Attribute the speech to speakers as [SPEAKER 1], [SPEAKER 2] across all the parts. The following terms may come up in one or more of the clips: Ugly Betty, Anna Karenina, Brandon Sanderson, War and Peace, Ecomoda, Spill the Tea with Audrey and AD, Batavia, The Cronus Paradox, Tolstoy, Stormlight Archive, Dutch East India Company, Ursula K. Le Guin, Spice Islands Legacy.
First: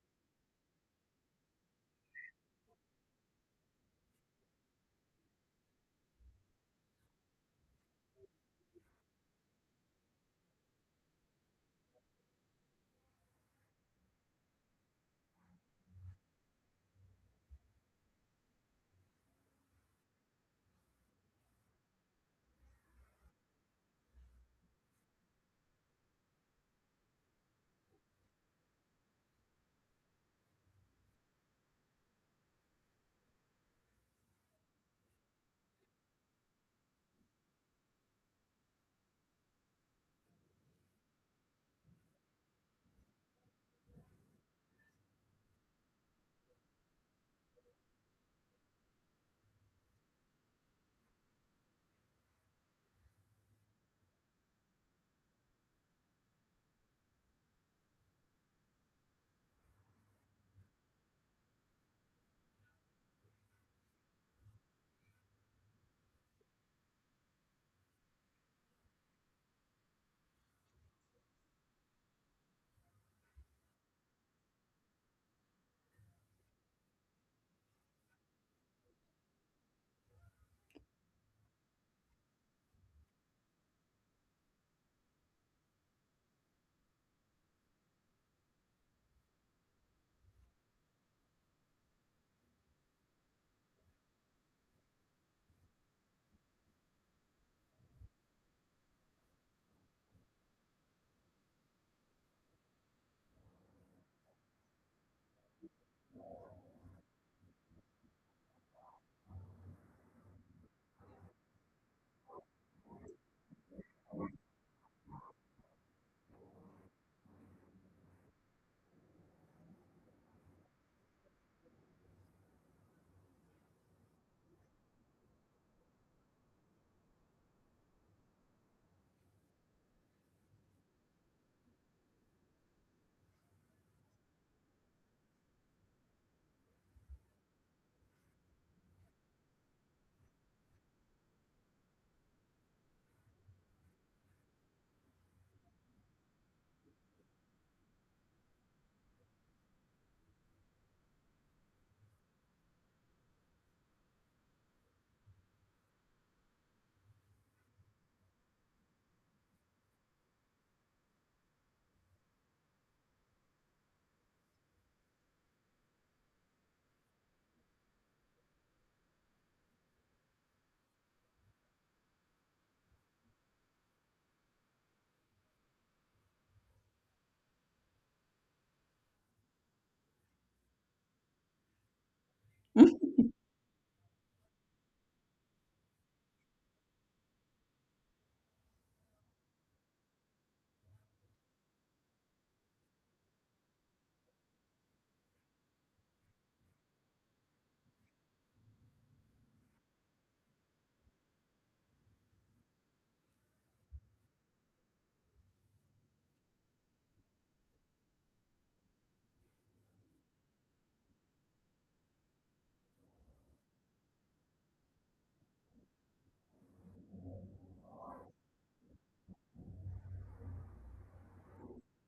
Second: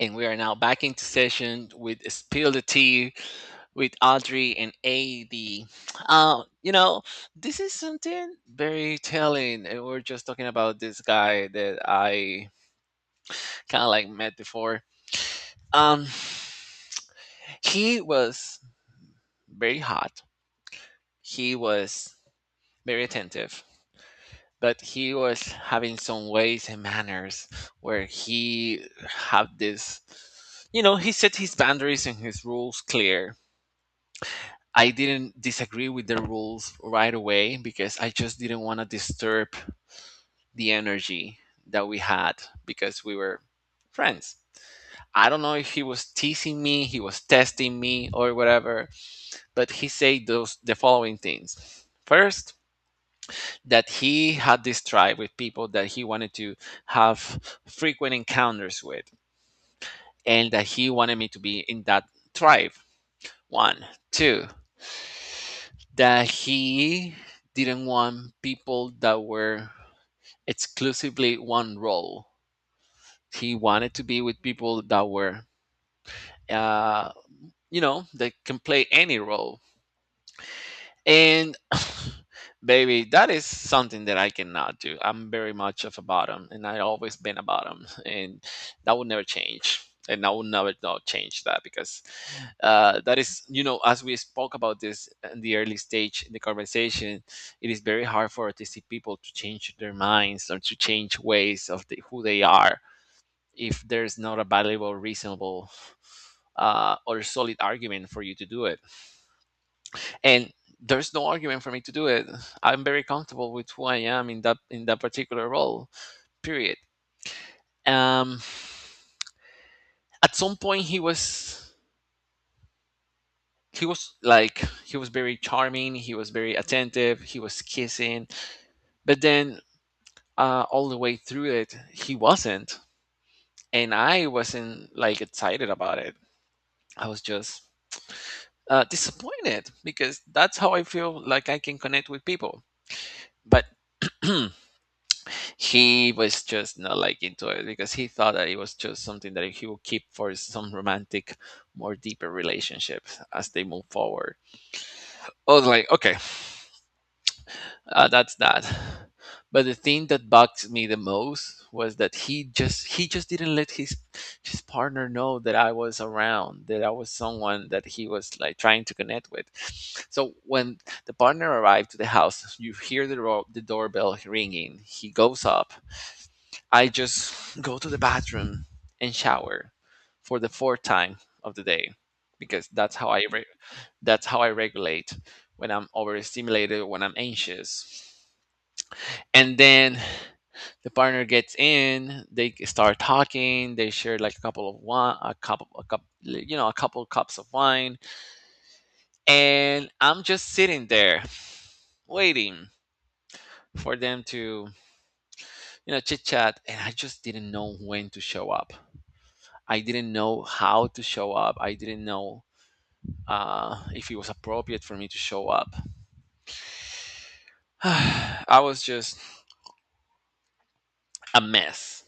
[SPEAKER 1] And we are now back into session with Spill the Tea with Audrey and AD. Um, you know, this is something very telling. And we're just talking about this guy that I kind of like met before. Um, he was very hot, he was very attentive, but he was having some ways and manners where he had this. You know, he set his boundaries and his rules clear. I didn't disagree with the rules right away because I just didn't want to disturb the energy that we had because we were friends. I don't know if he was teasing me, he was testing me or whatever, but he said those the following things. First, that he had this tribe with people that he wanted to have frequent encounters with, and that he wanted me to be in that tribe. One, two. That he didn't want people that were exclusively one role. He wanted to be with people that were, uh, you know, that can play any role. And baby, that is something that I cannot do. I'm very much of a bottom, and I've always been a bottom, and that will never change. And I will never not change that because that is, you know, as we spoke about this in the early stage in the conversation, it is very hard for autistic people to change their minds or to change ways of the, who they are if there's not a valuable, reasonable, or solid argument for you to do it, and there's no argument for me to do it. I'm very comfortable with who I am in that particular role, period. um at some point he was very charming, he was very attentive, he was kissing, but then, all the way through it he wasn't. And I wasn't like excited about it. I was just disappointed because that's how I feel like I can connect with people. But he was just not like into it because he thought that it was just something that he would keep for some romantic, more deeper relationships as they move forward. I was like, okay, that's that. But the thing that bugs me the most was that he just didn't let his partner know that I was around, that I was someone that he was like trying to connect with. So when the partner arrived to the house, you hear the doorbell ringing. He goes up. I just go to the bathroom and shower for the fourth time of the day because that's how
[SPEAKER 2] Mm,
[SPEAKER 1] that's how I regulate when I'm overstimulated, when I'm anxious. And then the partner gets in, they start talking, they share like a couple of wine, you know, a couple cups of wine, and I'm just sitting there waiting for them to, you know, chit chat, and I just didn't know when to show up. I didn't know how to show up. I didn't know if it was appropriate for me to show up. I was just a mess.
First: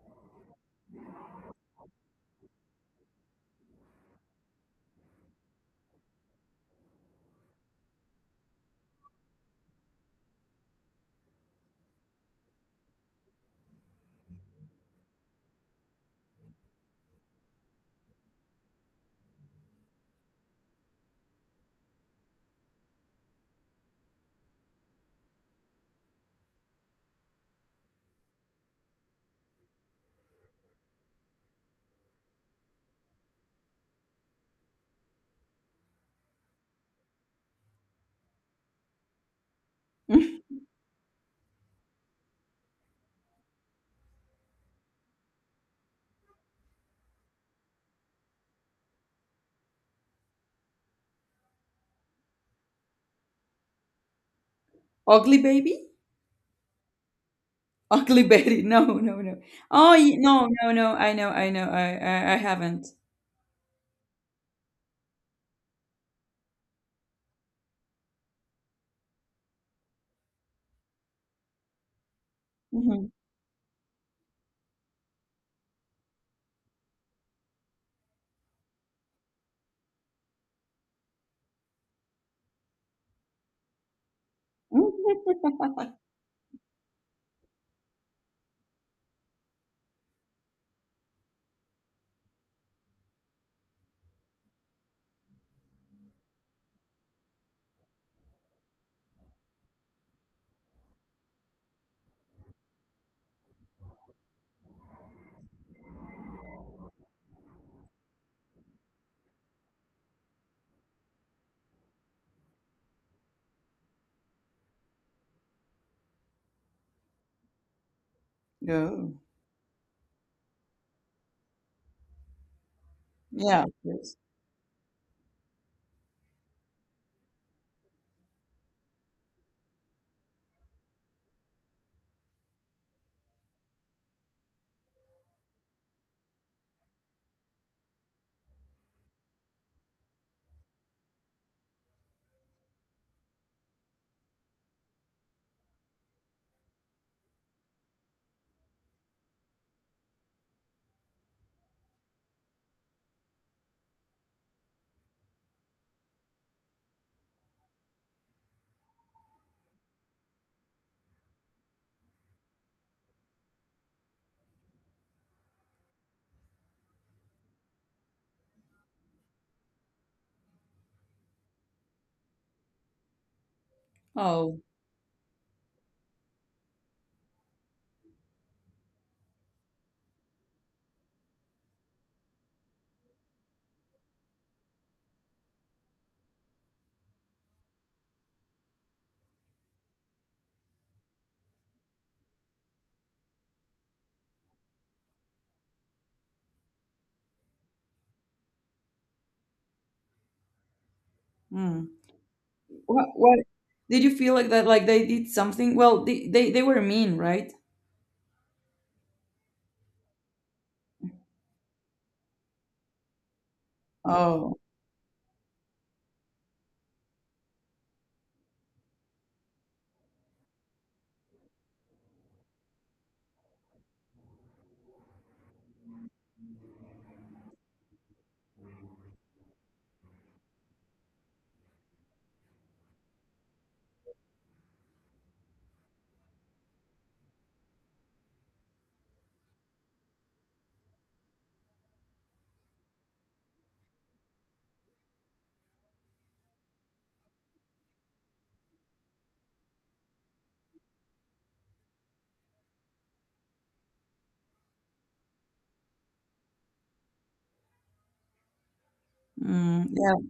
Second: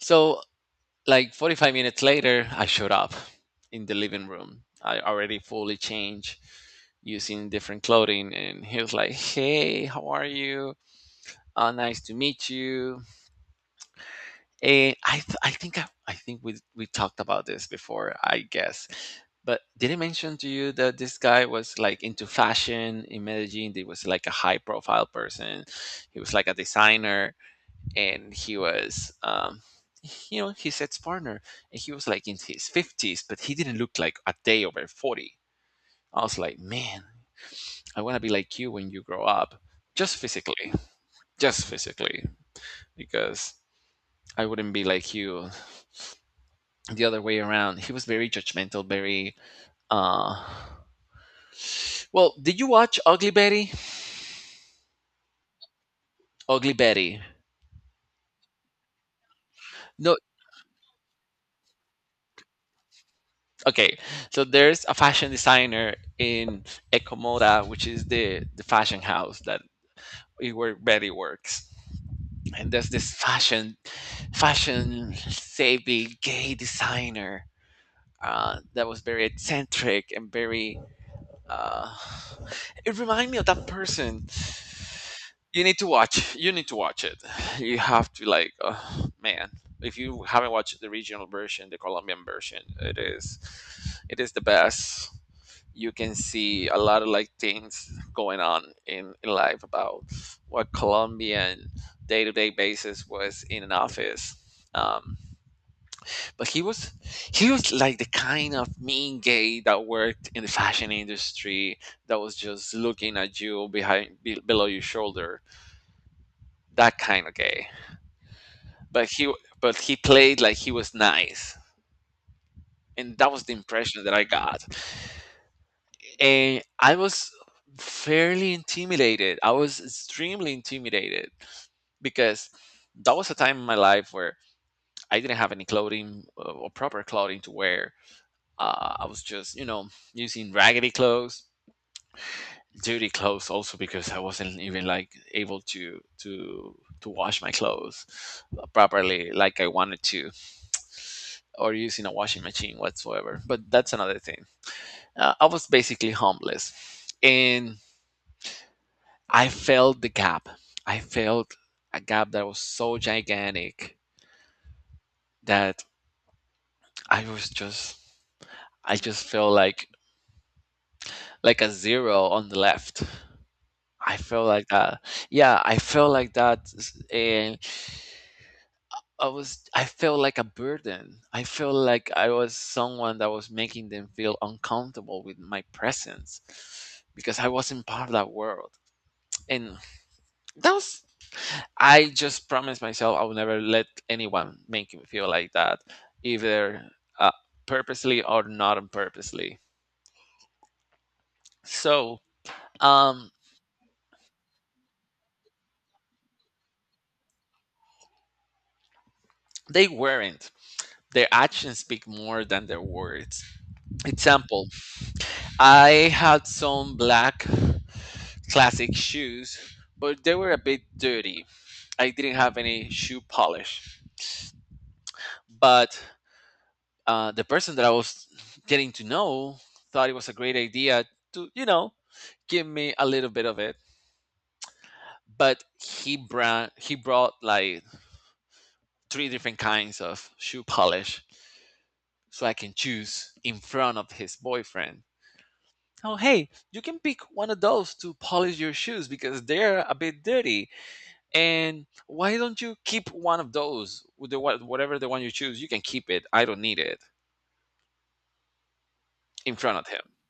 [SPEAKER 1] So, like 45 minutes later, I showed up in the living room. I already fully changed, using different clothing. And he was like, "Hey, how are you? Nice to meet you." And I th- I think we talked about this before, I guess. But did I mention to you that this guy was like into fashion in Medellin? He was like a high profile person. He was like a designer, and he was you know, his ex partner. And he was like in his fifties, but he didn't look like a day over 40. I was like, "Man, I wanna be like you when you grow up." Just
[SPEAKER 2] mm.
[SPEAKER 1] physically. Just physically. Because I wouldn't be like you the other way around. He was very judgmental, very uh well, did you watch Ugly Betty?
[SPEAKER 2] Ugly baby?
[SPEAKER 1] Ugly Betty.
[SPEAKER 2] Ugly Betty. No, no, no. Oh,
[SPEAKER 1] No,
[SPEAKER 2] no, no, no. I know, I know. I haven't.
[SPEAKER 1] okay. So there's a fashion designer in Ecomoda, which is the fashion house that where Betty works. And there's
[SPEAKER 2] Hmm.
[SPEAKER 1] this fashion savvy gay designer, that was very eccentric and very Uh, it reminded me of that person. You need to watch. You need to watch it. You have to like, man. If you haven't watched the regional version, the Colombian version, it is the best. You can see a lot of like things going on in life about what Colombian day to day basis was in an office. Um, but he was like the kind of mean gay that worked in the fashion industry, that was just looking at you behind below your shoulder. That kind of gay. But
[SPEAKER 2] No.
[SPEAKER 1] he, but he played like he was nice, and that was the
[SPEAKER 2] Yeah,
[SPEAKER 1] impression that
[SPEAKER 2] of...
[SPEAKER 1] I got. And I was fairly intimidated, I was extremely intimidated, because that was a time in my life where I didn't have any clothing, or proper clothing to wear. I was just, you know, using raggedy clothes, dirty clothes also because I wasn't even like able to to wash my clothes properly like I wanted to, or using a washing machine whatsoever. But that's another thing. I was basically homeless, and I felt the gap. I felt a gap that was so gigantic that I was just, I just felt like a zero on the left. I felt
[SPEAKER 2] Oh.
[SPEAKER 1] like that. Yeah, I felt like that, I was, I felt like a burden. I felt like I was someone that was making them feel uncomfortable with my presence because I wasn't part of that world. And that was, I just promised myself I would never let anyone make me feel like that, either uh, purposely or not on purposely.
[SPEAKER 2] Mm.
[SPEAKER 1] So
[SPEAKER 2] What,
[SPEAKER 1] um,
[SPEAKER 2] what? Did you feel like that? Like they did something? Well, they were mean, right?
[SPEAKER 1] they weren't. Their actions speak more than their words.
[SPEAKER 2] Oh.
[SPEAKER 1] Example: I had some black classic shoes, but they were a bit dirty. I didn't have any shoe polish. But the person that I was getting to know thought it was a great idea to, you know, give me a little bit of it. But he brought like three different kinds of shoe polish, so I can choose in front of his boyfriend. "Oh hey, you can pick one of those to polish your shoes because they're a bit dirty, and why don't you keep one of those with whatever the one you choose you can keep it, I don't need it." In front
[SPEAKER 2] Mm,
[SPEAKER 1] of him.
[SPEAKER 2] yeah.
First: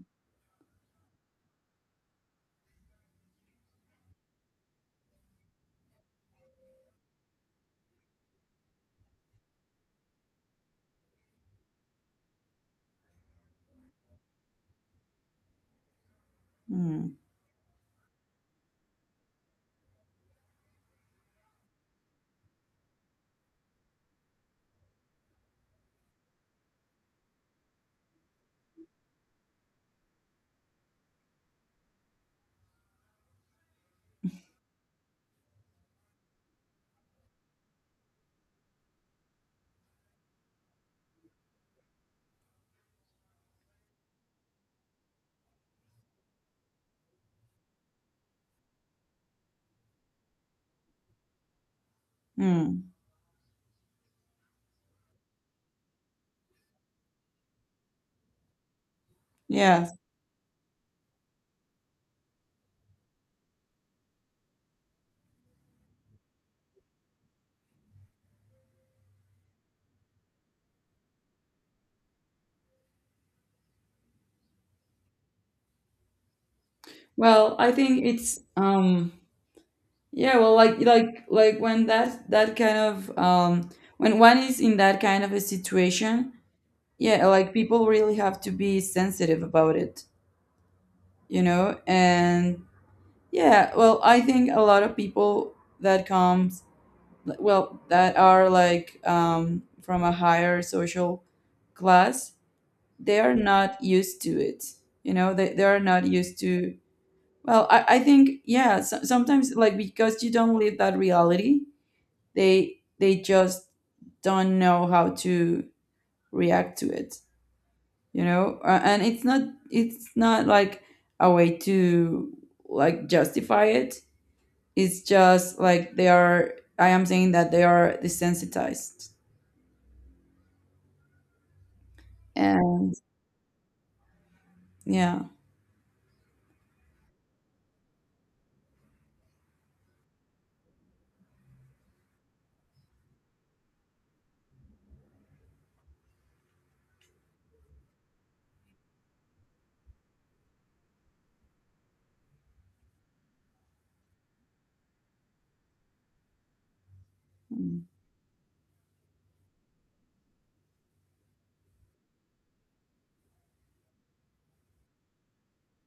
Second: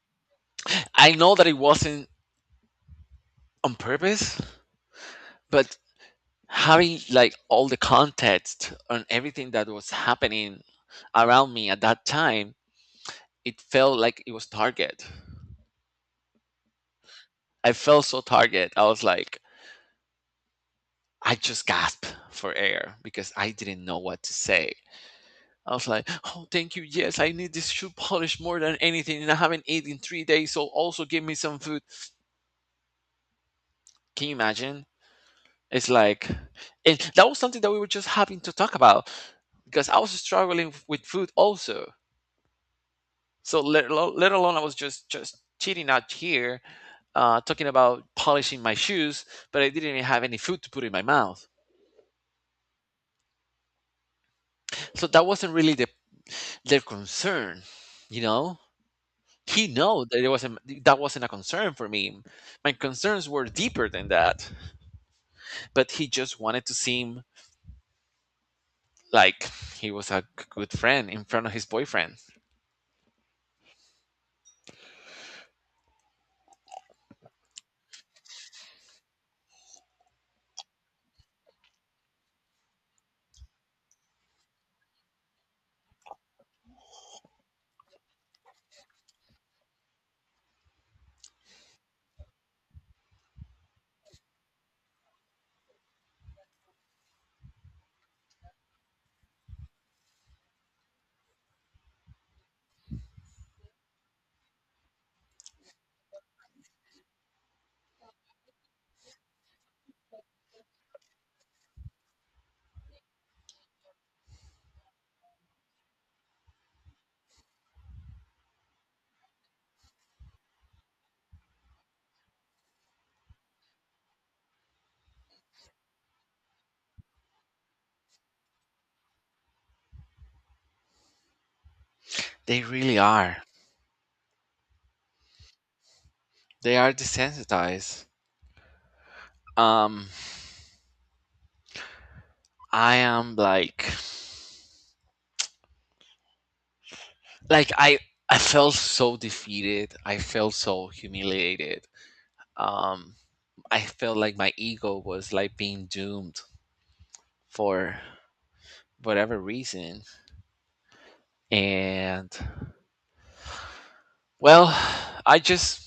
[SPEAKER 1] I know that it wasn't on purpose, but having like all the context on everything that was happening around me at that time, it felt like it was target.
[SPEAKER 2] Mm,
[SPEAKER 1] I felt so target. I was like, I just gasped for air because I didn't know what to say. I was like, "Oh, thank you. Yes, I need this shoe polish more than anything, and I haven't eaten in 3 days. So also give me some food." Can you imagine? It's like, and that was something that we were just having to talk about because I was struggling with food also. So let alone I was just cheating out here, talking about polishing my shoes, but I didn't even have any food to put in my mouth.
[SPEAKER 2] mm,
[SPEAKER 1] So that wasn't really their concern, you know. He
[SPEAKER 2] yeah.
[SPEAKER 1] know that it wasn't, that wasn't a concern for me. My concerns were deeper than that. But he just wanted to seem like he was a good friend in front of his boyfriend.
[SPEAKER 2] Well, I think it's. Yeah. Well, like when that kind of when one is in that kind of a situation, yeah, like people really have to be sensitive about it, you know, and yeah, well, I think a lot of people that comes, like, well, that are like from a higher social class, they are not used to it, you know, they are not used to, well I think, yeah, sometimes like because you don't live that reality, they just don't know how to react to it, you know. And it's not, it's not like a way to like justify it, it's just like they are, I am saying that they are desensitized.
[SPEAKER 1] They
[SPEAKER 2] And
[SPEAKER 1] really are.
[SPEAKER 2] yeah.
[SPEAKER 1] They are desensitized. Um I am like like I I felt so defeated. I felt so humiliated. Um I felt like my ego was like being doomed
[SPEAKER 2] Mm.
[SPEAKER 1] for whatever reason. And well, I just,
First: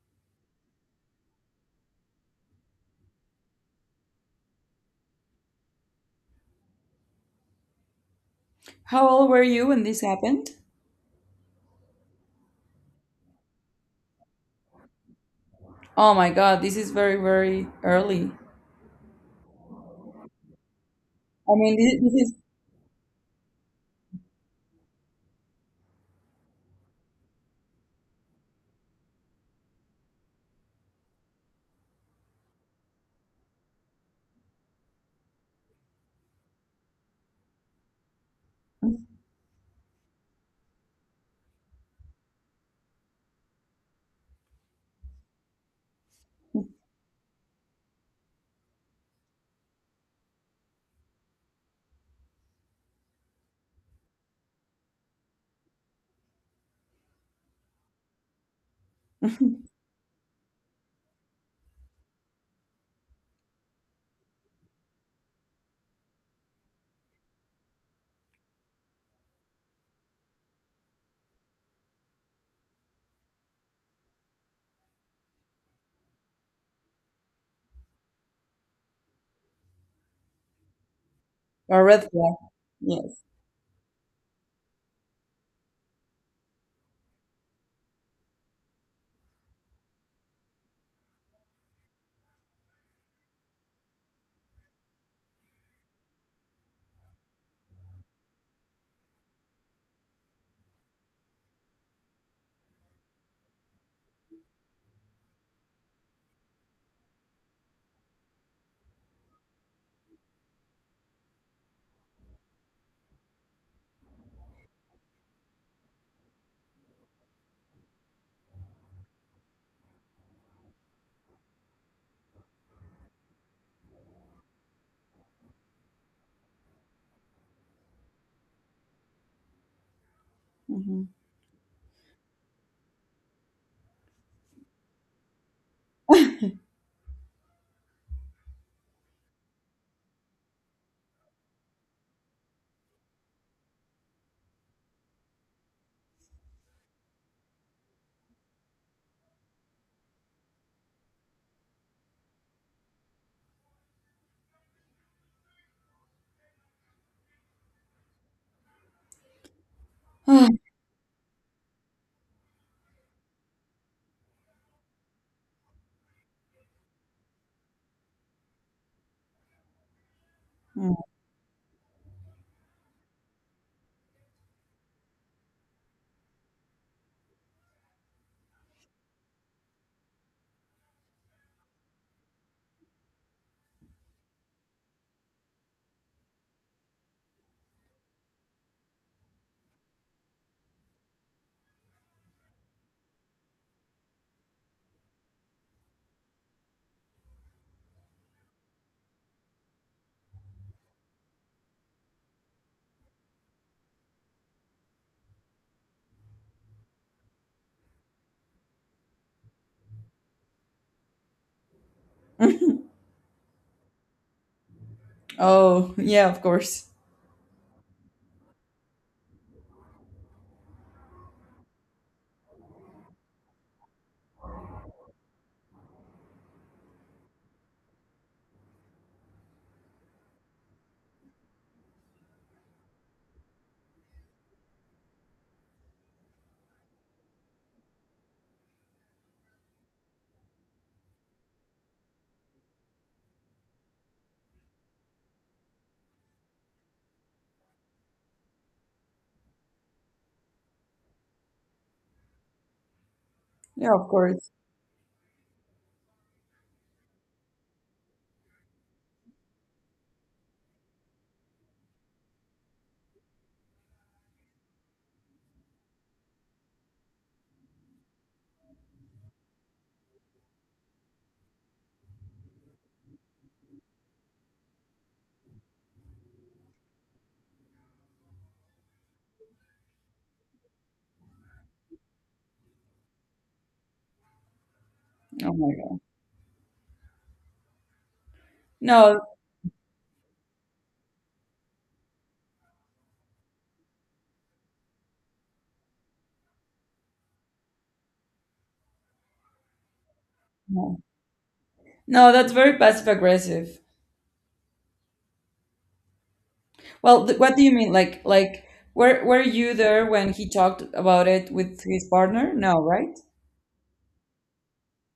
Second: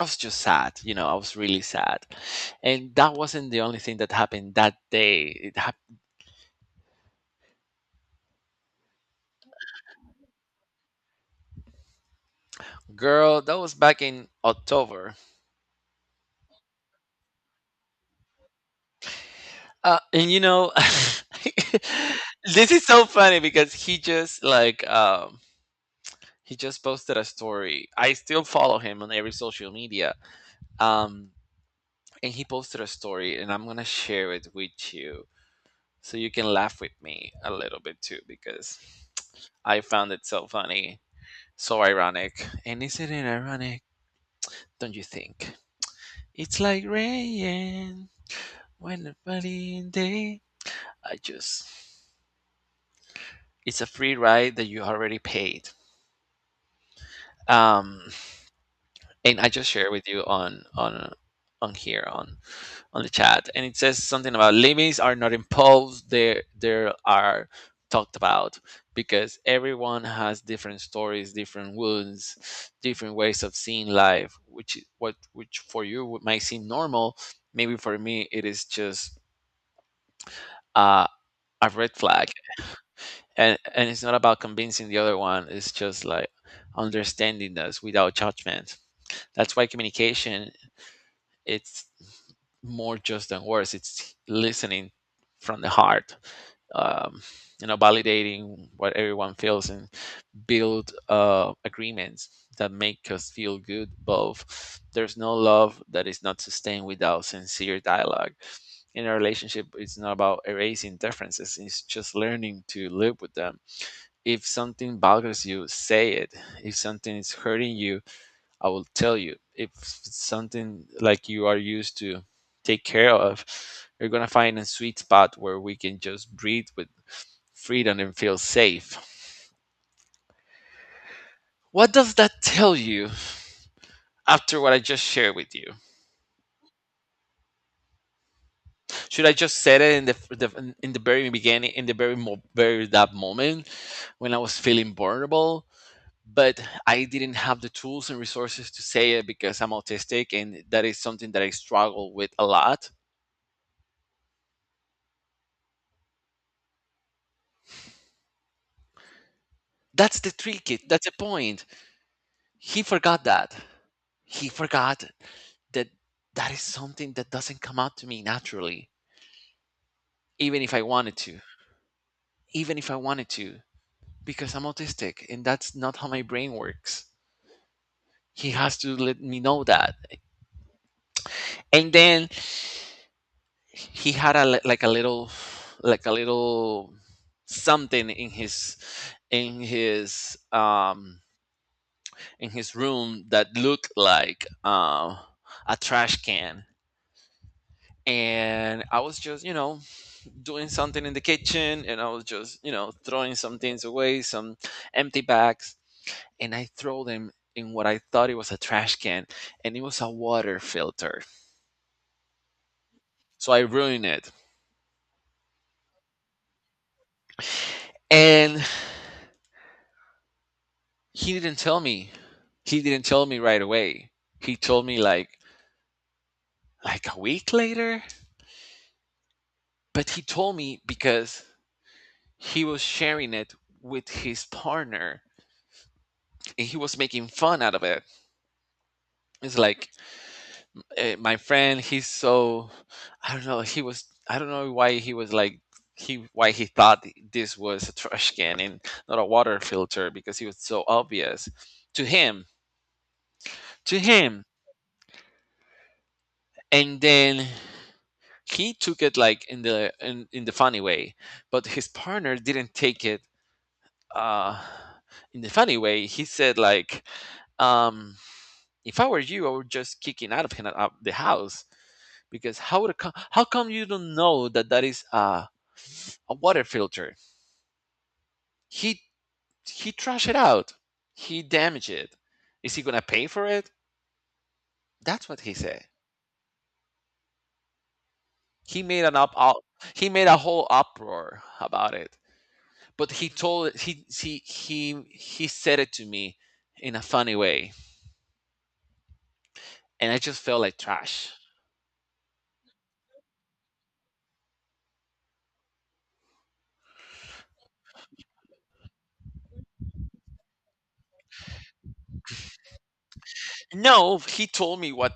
[SPEAKER 1] I was just sad, you know, I was really sad. And that wasn't the only thing that happened that day. It happened,
[SPEAKER 2] How old were you when this happened?
[SPEAKER 1] girl, that was back in October.
[SPEAKER 2] Oh my god, this is very very early.
[SPEAKER 1] And you know,
[SPEAKER 2] I mean this,
[SPEAKER 1] this is so funny because he just posted a story. I still follow him on every social media. Um and he posted a story, and I'm going to share it with you so you can laugh with me a little bit too because I found it so funny. So ironic. And isn't it ironic, don't you think? It's like rain when the rainy day. I just, it's a free ride that you already paid. Um
[SPEAKER 2] this
[SPEAKER 1] and I
[SPEAKER 2] is
[SPEAKER 1] just share with you on here on the chat, and it says something about limits are not imposed; they are talked about because everyone has different stories, different wounds, different ways of seeing life. Which is what, which for you might seem normal, maybe for me it is just uh, a
[SPEAKER 2] a
[SPEAKER 1] red
[SPEAKER 2] red
[SPEAKER 1] flag,
[SPEAKER 2] flag. Yes.
[SPEAKER 1] and it's not about convincing the other one. It's just like understanding us without judgment. That's why communication it's more just than words. It's listening from the heart, um, validating what everyone feels and build agreements that make us feel good. Both there's no love that is not sustained without sincere dialogue. In a relationship, it's not about erasing differences. It's just learning to live with them. If something bothers you, say it. If something is hurting you, I will tell you if it's something like you are used to take care of, you're gonna find a sweet spot where we can just breathe with freedom and feel safe.
[SPEAKER 2] Mhm.
[SPEAKER 1] What does that tell you after what I just shared with you? Should I just said it in the very beginning, in the very that moment when I was feeling vulnerable, but I didn't have the tools and resources to say it because I'm autistic, and that is something that I struggle with a lot. That's the trick. That's the point. He forgot that. He forgot that that is something that doesn't come out to me naturally, even if I wanted to. Even if I wanted to, because I'm autistic and that's not how my brain works. He has to let me know that. And then he had like a little something in his in his in his room that looked like a trash can, and I was just doing something in the kitchen and I was just, throwing some things away, some empty bags, and I throw them in what I thought it was a trash can, and it was a water filter. So I ruined it.
[SPEAKER 2] Oh yeah, of course.
[SPEAKER 1] And he didn't tell me. He didn't tell me right away. He told me like a week later, but he told me because he was sharing it with his partner and he was making fun out of it. It's like eh, my friend he's so I don't know, he was, I don't know why he was like he why he thought this was a trash can and not a water filter because he was so obvious to him,
[SPEAKER 2] Yeah,
[SPEAKER 1] to
[SPEAKER 2] of
[SPEAKER 1] him
[SPEAKER 2] course.
[SPEAKER 1] and then he took it like in the funny way, but his partner didn't take it uh in the funny way. He said like, um "If I were you, I would just kicking out of the house, because how would how come you don't know that that is a water filter? He he trashed it out. He damaged it. Is he gonna pay for it?" That's what
[SPEAKER 2] Oh
[SPEAKER 1] he
[SPEAKER 2] my
[SPEAKER 1] said.
[SPEAKER 2] god.
[SPEAKER 1] He made an
[SPEAKER 2] No.
[SPEAKER 1] up, up he made a whole uproar about it. But he told, he said it to me in a funny way, and I just felt like
[SPEAKER 2] No,
[SPEAKER 1] trash.
[SPEAKER 2] no, that's very passive aggressive. Well, th what do you mean? Were you there when he talked about it with his partner? No, right?
[SPEAKER 1] No, he told me what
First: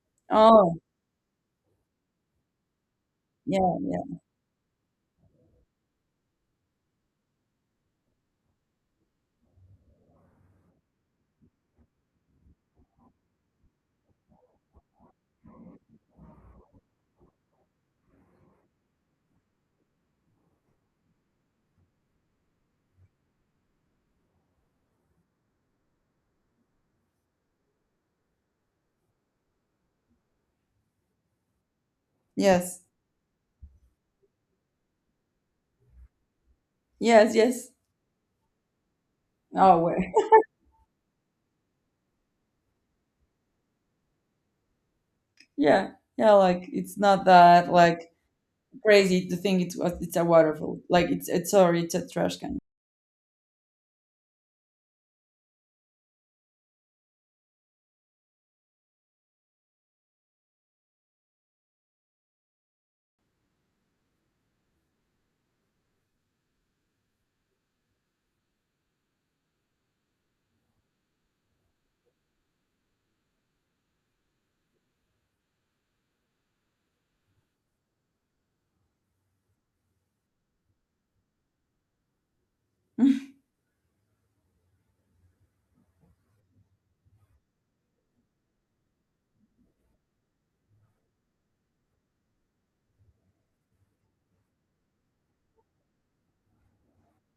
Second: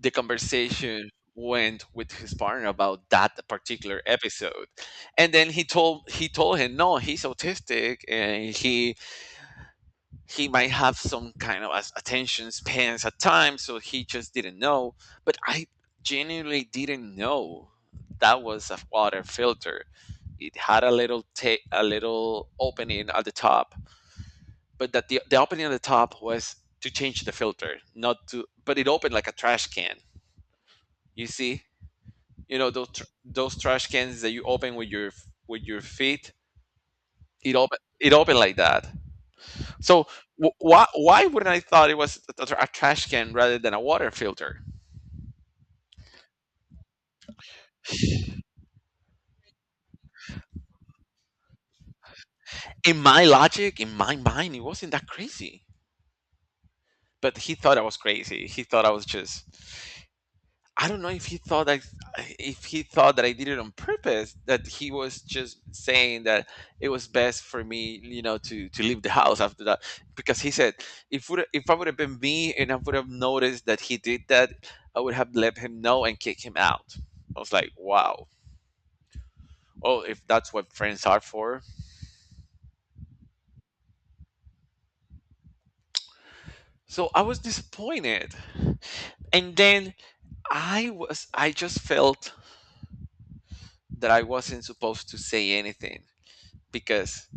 [SPEAKER 1] the
[SPEAKER 2] Oh,
[SPEAKER 1] conversation went with his partner about that
[SPEAKER 2] yeah,
[SPEAKER 1] particular
[SPEAKER 2] yeah,
[SPEAKER 1] episode. And then he told him, "No, he's autistic and he might have some kind of attention spans at times, so he just didn't know." But I genuinely didn't know that was a water filter. It had a little opening at the top, but that the opening at the top was to change the filter, not to. But it opened like a trash can. You see, you know
[SPEAKER 2] yes,
[SPEAKER 1] those those trash cans that you open with your feet.
[SPEAKER 2] yes.
[SPEAKER 1] It opened like that.
[SPEAKER 2] Oh, wait.
[SPEAKER 1] So why wouldn't I thought it was a, a trash can rather than a water filter?
[SPEAKER 2] Yeah, yeah. Like, it's not that like crazy to think it's a- it's a waterfall. Like, it's sorry, it's a trash can.
[SPEAKER 1] In my logic, in my mind, it wasn't that crazy. But he thought I was crazy. He thought I was just I don't know if he thought that if he thought that I did it on purpose, that he was just saying that it was best for me, you know, to leave the house after that. Because he said if would if I would have been me and I would have noticed that he did that, I would have let him know and kick him out. I was like, wow. Oh, if that's what friends are for. So I was disappointed. And then I was I just felt that I wasn't supposed to say anything because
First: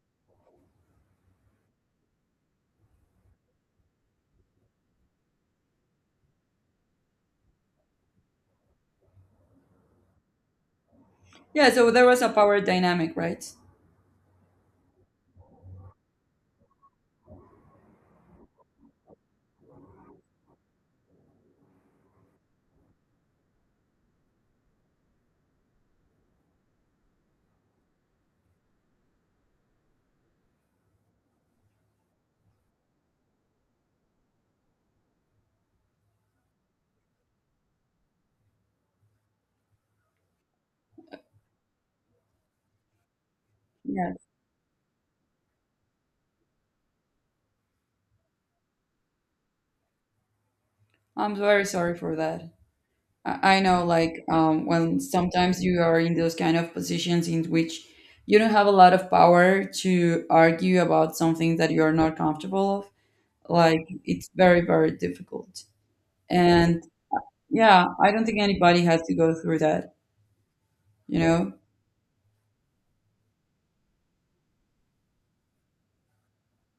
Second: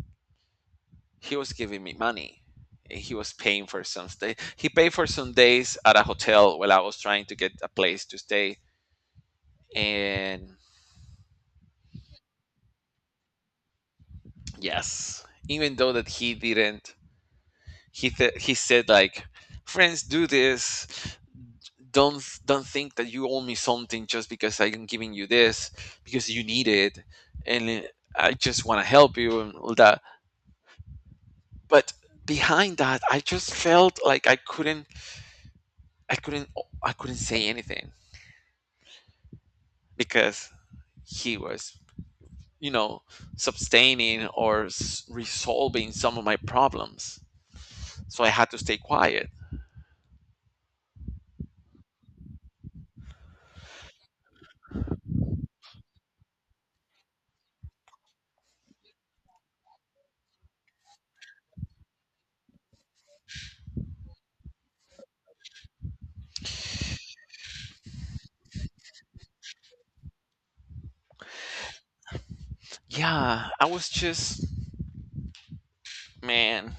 [SPEAKER 1] he was giving me money. Eh, he was paying for some stay. He paid for some days at a hotel while I was trying to get a place to stay. And
[SPEAKER 2] Yeah. So there was a power dynamic, right?
[SPEAKER 1] yes, even though that he didn't, he said like, "Friends, do this. Don't think that you owe me something just because I'm giving you this because you need it, and I just want to help you and all that." But behind that, I just felt like I couldn't, I couldn't, I couldn't say anything because he was, you know,
[SPEAKER 2] Yeah.
[SPEAKER 1] sustaining or resolving some of my problems, so I had to stay quiet.
[SPEAKER 2] I'm very sorry for that. I know, like, when sometimes you are in those kind of positions in which you don't have a lot of power to argue about something that you are not comfortable of, like, it's very difficult. And yeah, I don't think anybody has to go through that, you know?
[SPEAKER 1] Yeah, I was just man,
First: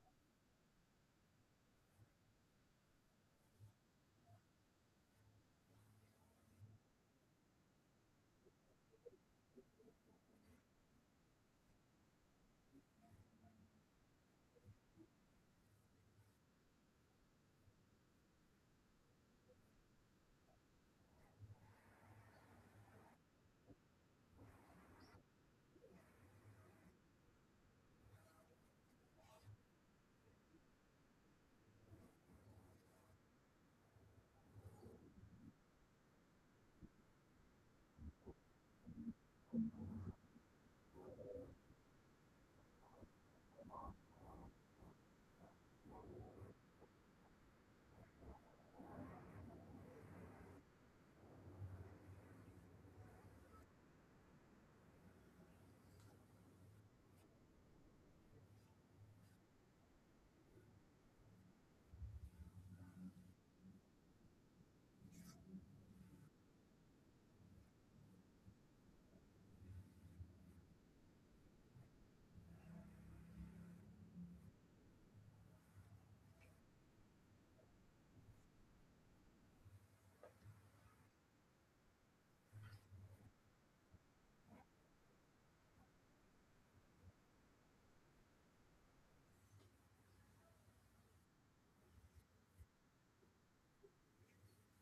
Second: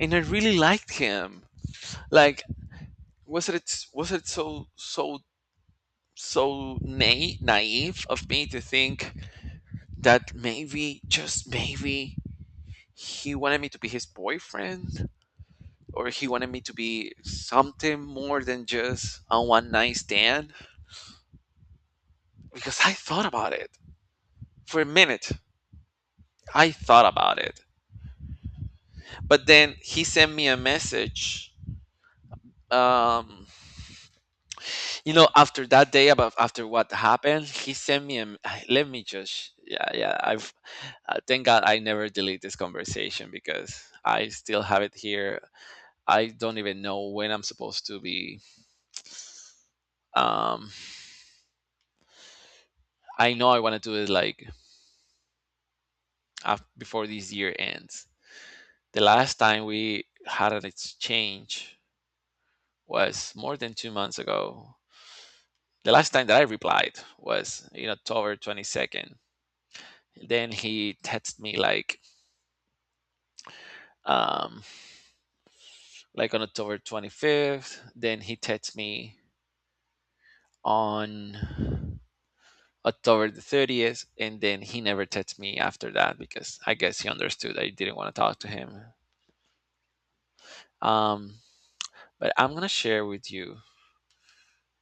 [SPEAKER 1] and I really liked him. Like, was it so so so naive of me to think that maybe just maybe he wanted me to be his boyfriend, or he wanted me to be something more than just a one night stand, because I thought about it for a minute, I thought about it. But then he sent me a message, um you know, after that day, about after what happened, he sent me a. Let me just yeah yeah I've thank god I never delete this conversation because I still have it here. I don't even know when I'm supposed to be um I know I want to do it like before this year ends. The last time we had an exchange was more than 2 months ago. The last time that I replied was in October 22nd. Then he texted me um like on October 25th, then he texted me on October the 30th, and then he never texted me after that because I guess he understood I didn't want to talk to him. Um but I'm going to share with you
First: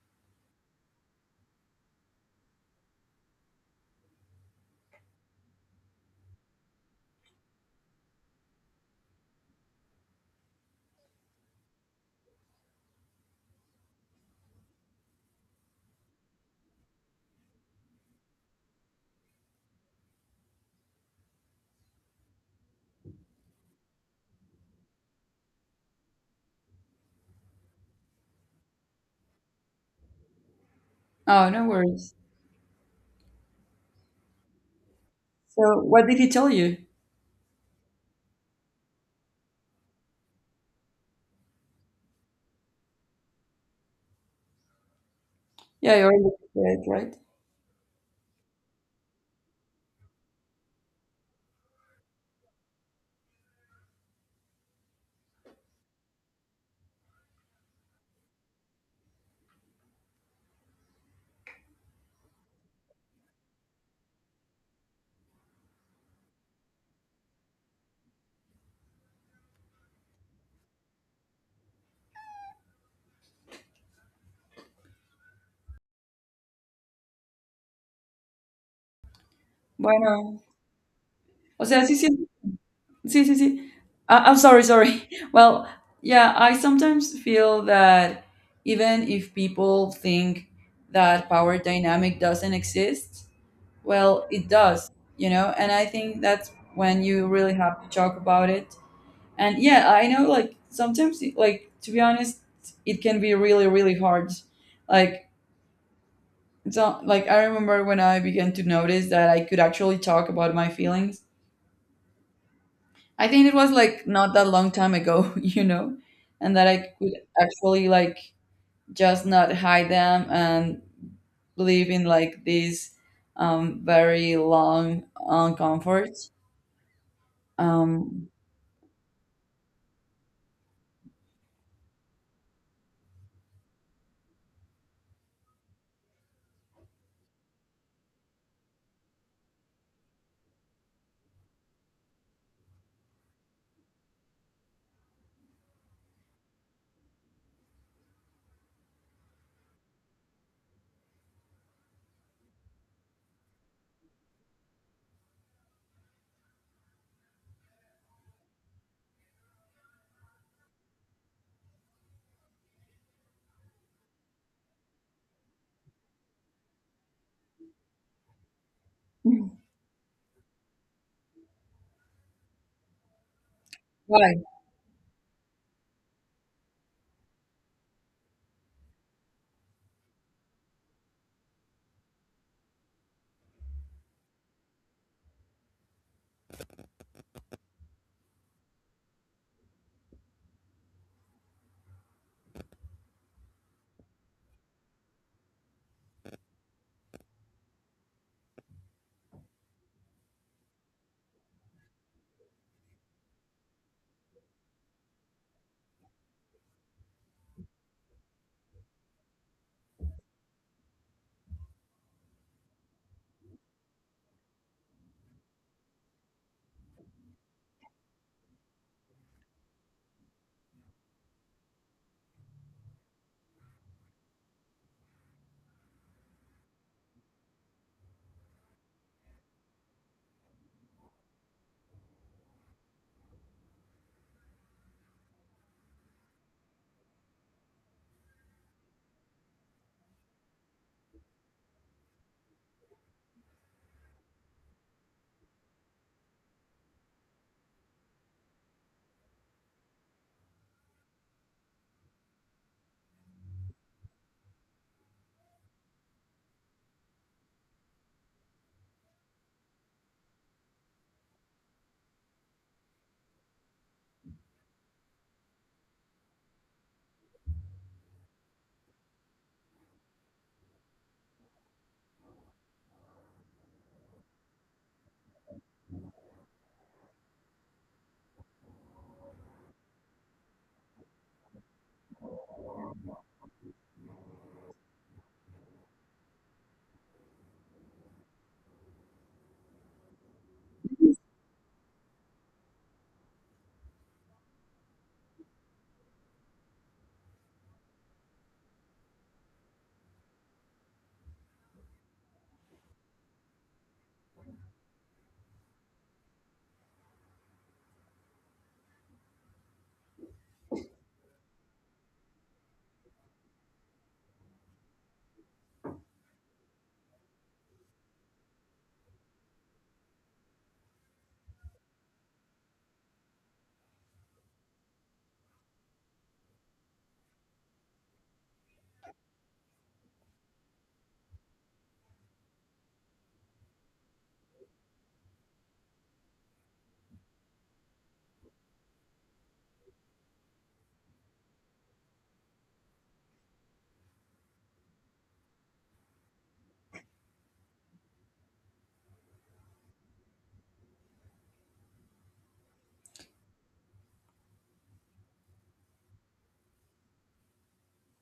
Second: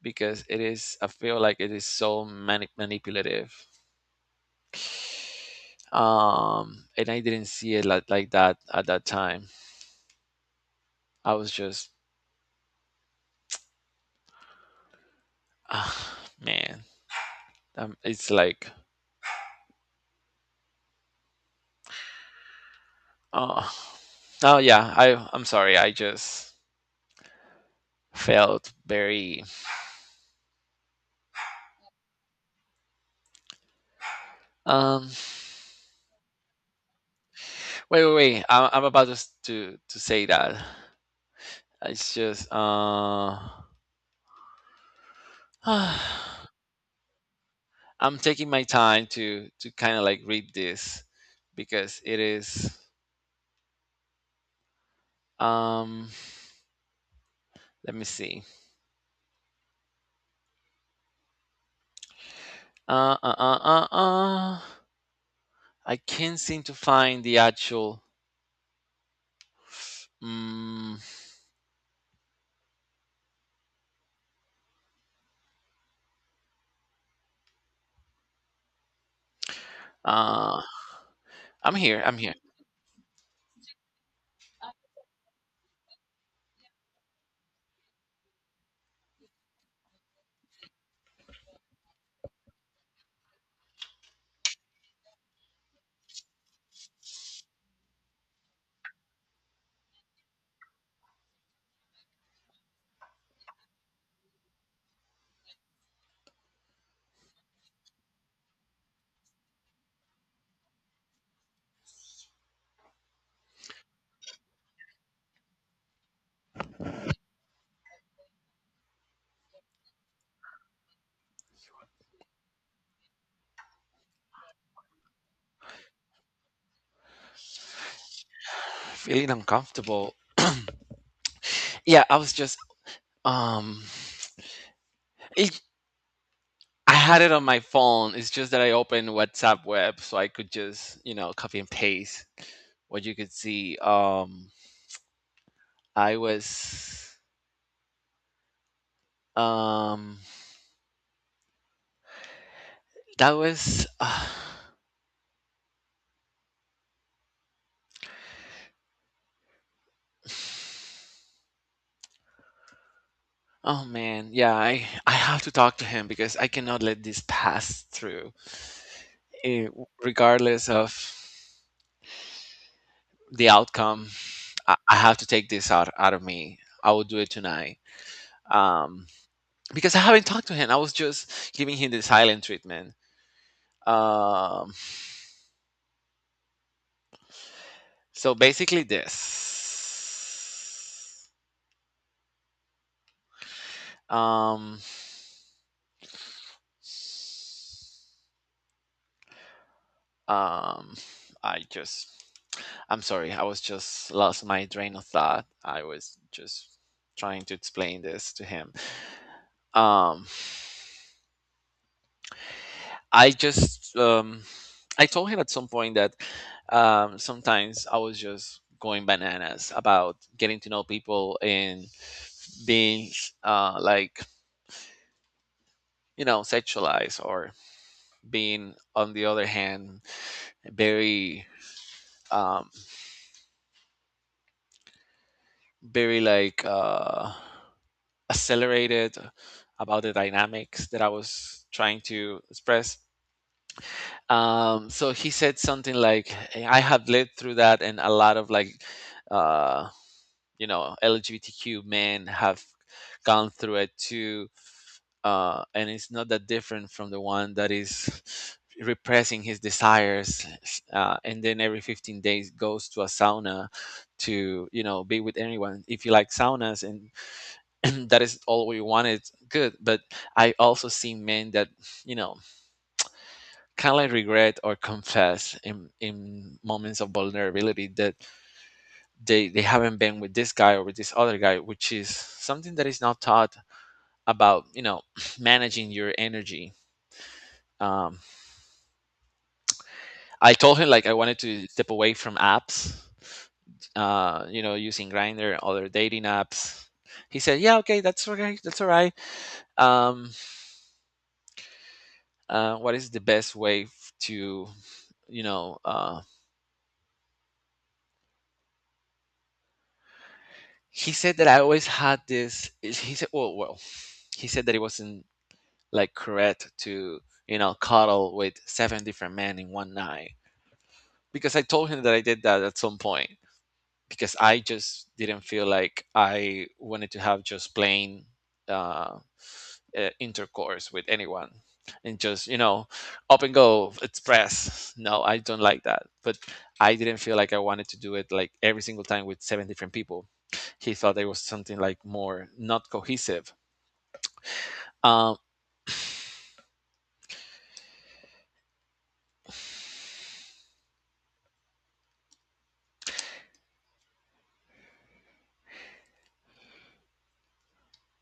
[SPEAKER 1] because it is I feel like it is so manipulative. And I didn't see it like that at that time. I was just ah, man, it's like, oh, oh yeah. I I'm sorry. I just felt very.
[SPEAKER 2] Oh, no worries.
[SPEAKER 1] Um,
[SPEAKER 2] So, what did he tell you?
[SPEAKER 1] wait, wait, wait. I, I'm about to to say that. It's just,
[SPEAKER 2] Yeah,
[SPEAKER 1] I'm
[SPEAKER 2] you already said, right?
[SPEAKER 1] taking my time to kind of like read this because it is. Um, let me see. Uh, uh, uh, uh, uh. I can't seem to find the actual. Um,
[SPEAKER 2] Bueno,
[SPEAKER 1] uh,
[SPEAKER 2] o
[SPEAKER 1] I'm
[SPEAKER 2] sea, sí
[SPEAKER 1] here. I'm
[SPEAKER 2] siento.
[SPEAKER 1] here.
[SPEAKER 2] See. I'm sorry, sorry. Well, yeah, I sometimes feel that even if people think that power dynamic doesn't exist, well, it does, you know? And I think that's when you really have to talk about it. And yeah, I know, like, sometimes, like, to be honest, it can be really hard. Like, so, like, I remember when I began to notice that I could actually talk about my feelings. I think it was like not that long time ago, you know, and that I could actually like just not hide them and live in like this very long uncomfort. Um,
[SPEAKER 1] Feeling uncomfortable. Yeah, I was just um it, I had it on my phone. It's just that I opened WhatsApp web so I could just, you know, copy and paste what you could see. I was um that was oh man, yeah, I have to talk to him because I cannot let this pass through. Eh, regardless of the outcome,
[SPEAKER 2] why?
[SPEAKER 1] I have to take this out out of me. I will do it tonight. Um because I haven't talked to him. I was just giving him the silent treatment. Um, so basically, this. Um, um, I just, I'm sorry, I was just lost my train of thought. I was just trying to explain this to him. Um, I just, I told him at some point that sometimes I was just going bananas about getting to know people and being like, you know, sexualized or being on the other hand very um, very like accelerated about the dynamics that I was trying to express. So he said something like, "I have lived through that and a lot of like." Uh, you know, LGBTQ men have gone through it too, and it's not that different from the one that is repressing his desires, and then every 15 days goes to a sauna to, you know, be with anyone. If you like saunas and that is all we wanted, good. But I also see men that, you know, kind of regret or confess in moments of vulnerability that they haven't been with this guy or with this other guy, which is something that is not taught about, you know, managing your energy. um, I told him like I wanted to step away from apps, you know, using Grinder, other dating apps. He said yeah, okay, that's okay, that's all right. um, what is the best way to, you know, he said that I always had this. He said well, he said that it wasn't like correct to, you know, cuddle with seven different men in one night, because I told him that I did that at some point because I just didn't feel like I wanted to have just plain uh, intercourse with anyone and just, you know, up and go express, no, I don't like that. But I didn't feel like I wanted to do it like every single time with seven different people. He thought there was something like more not cohesive. um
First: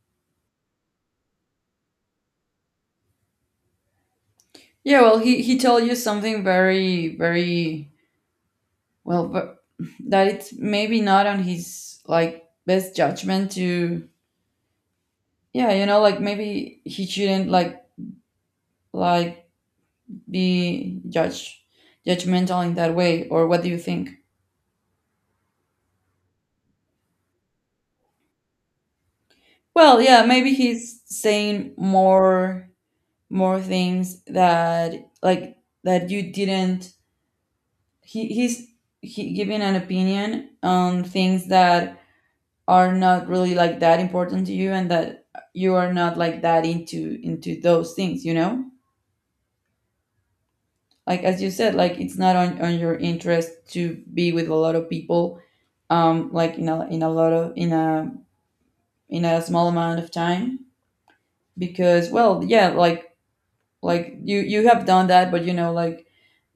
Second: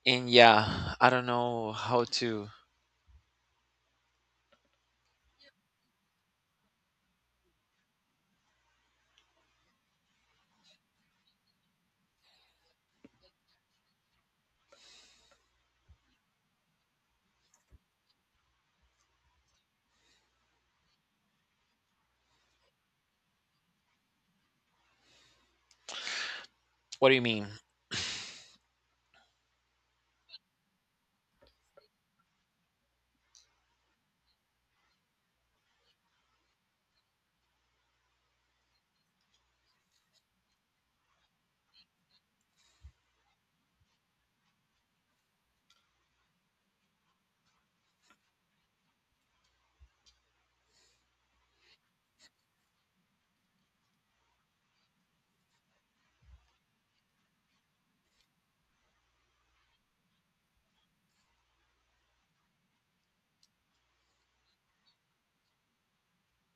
[SPEAKER 1] and yeah, I don't know how to
[SPEAKER 2] Yeah, well, he told you something very very well, but that it's maybe not on his like best judgment to, yeah, you know, like maybe he shouldn't like be judge judgmental in that way, or what do you think?
[SPEAKER 1] What do you mean?
[SPEAKER 2] Well yeah, maybe he's saying more, more things that, like, that you didn't, he's he giving an opinion on things that are not really like that important to you, and that you are not like that into those things, you know, like as you said, like it's not on your interest to be with a lot of people, um, like in a lot of in a, in a small amount of time, because, well, yeah, like you you have done that, but you know, like,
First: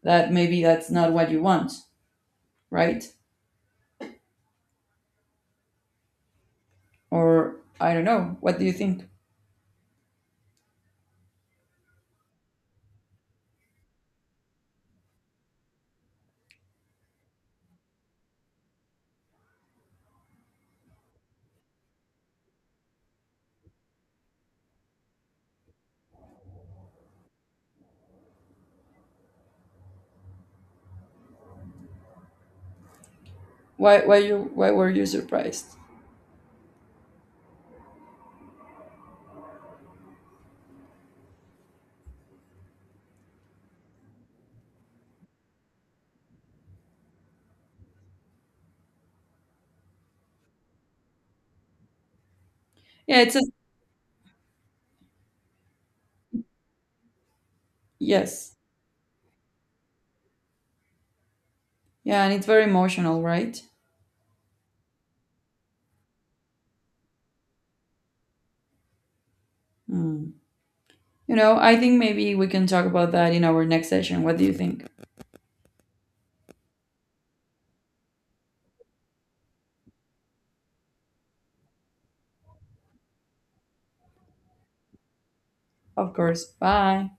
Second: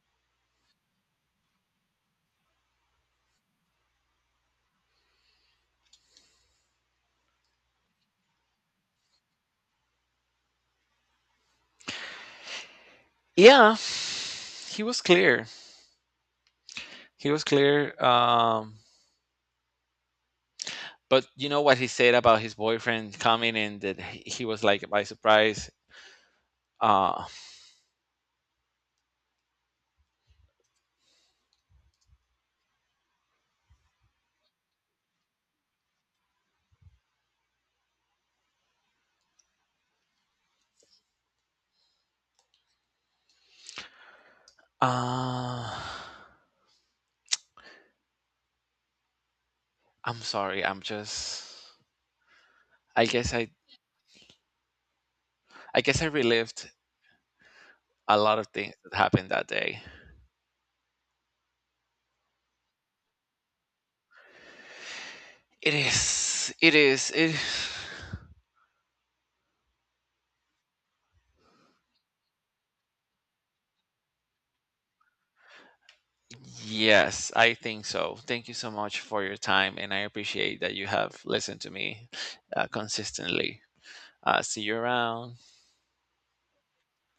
[SPEAKER 2] that maybe that's not what you want, right? Or I don't know, what do you think?
[SPEAKER 1] Yeah, he was clear. He was clear. But you know what he said about his boyfriend coming and that he was like by surprise. Uh,
[SPEAKER 2] Why you, why were you surprised?
[SPEAKER 1] uh, I'm sorry. I'm just. I
[SPEAKER 2] Yeah,
[SPEAKER 1] guess
[SPEAKER 2] it's a...
[SPEAKER 1] I. I guess I relived a lot of
[SPEAKER 2] Yes.
[SPEAKER 1] things that happened that day.
[SPEAKER 2] Yeah, and it's very emotional, right?
[SPEAKER 1] It is. It is. It.
[SPEAKER 2] Hmm. You know, I think maybe we can talk about that in our next session. What do you think?
[SPEAKER 1] Yes, I think so. Thank you so much for your time, and I appreciate that you have listened to me consistently. See you around.
[SPEAKER 2] Of course, bye.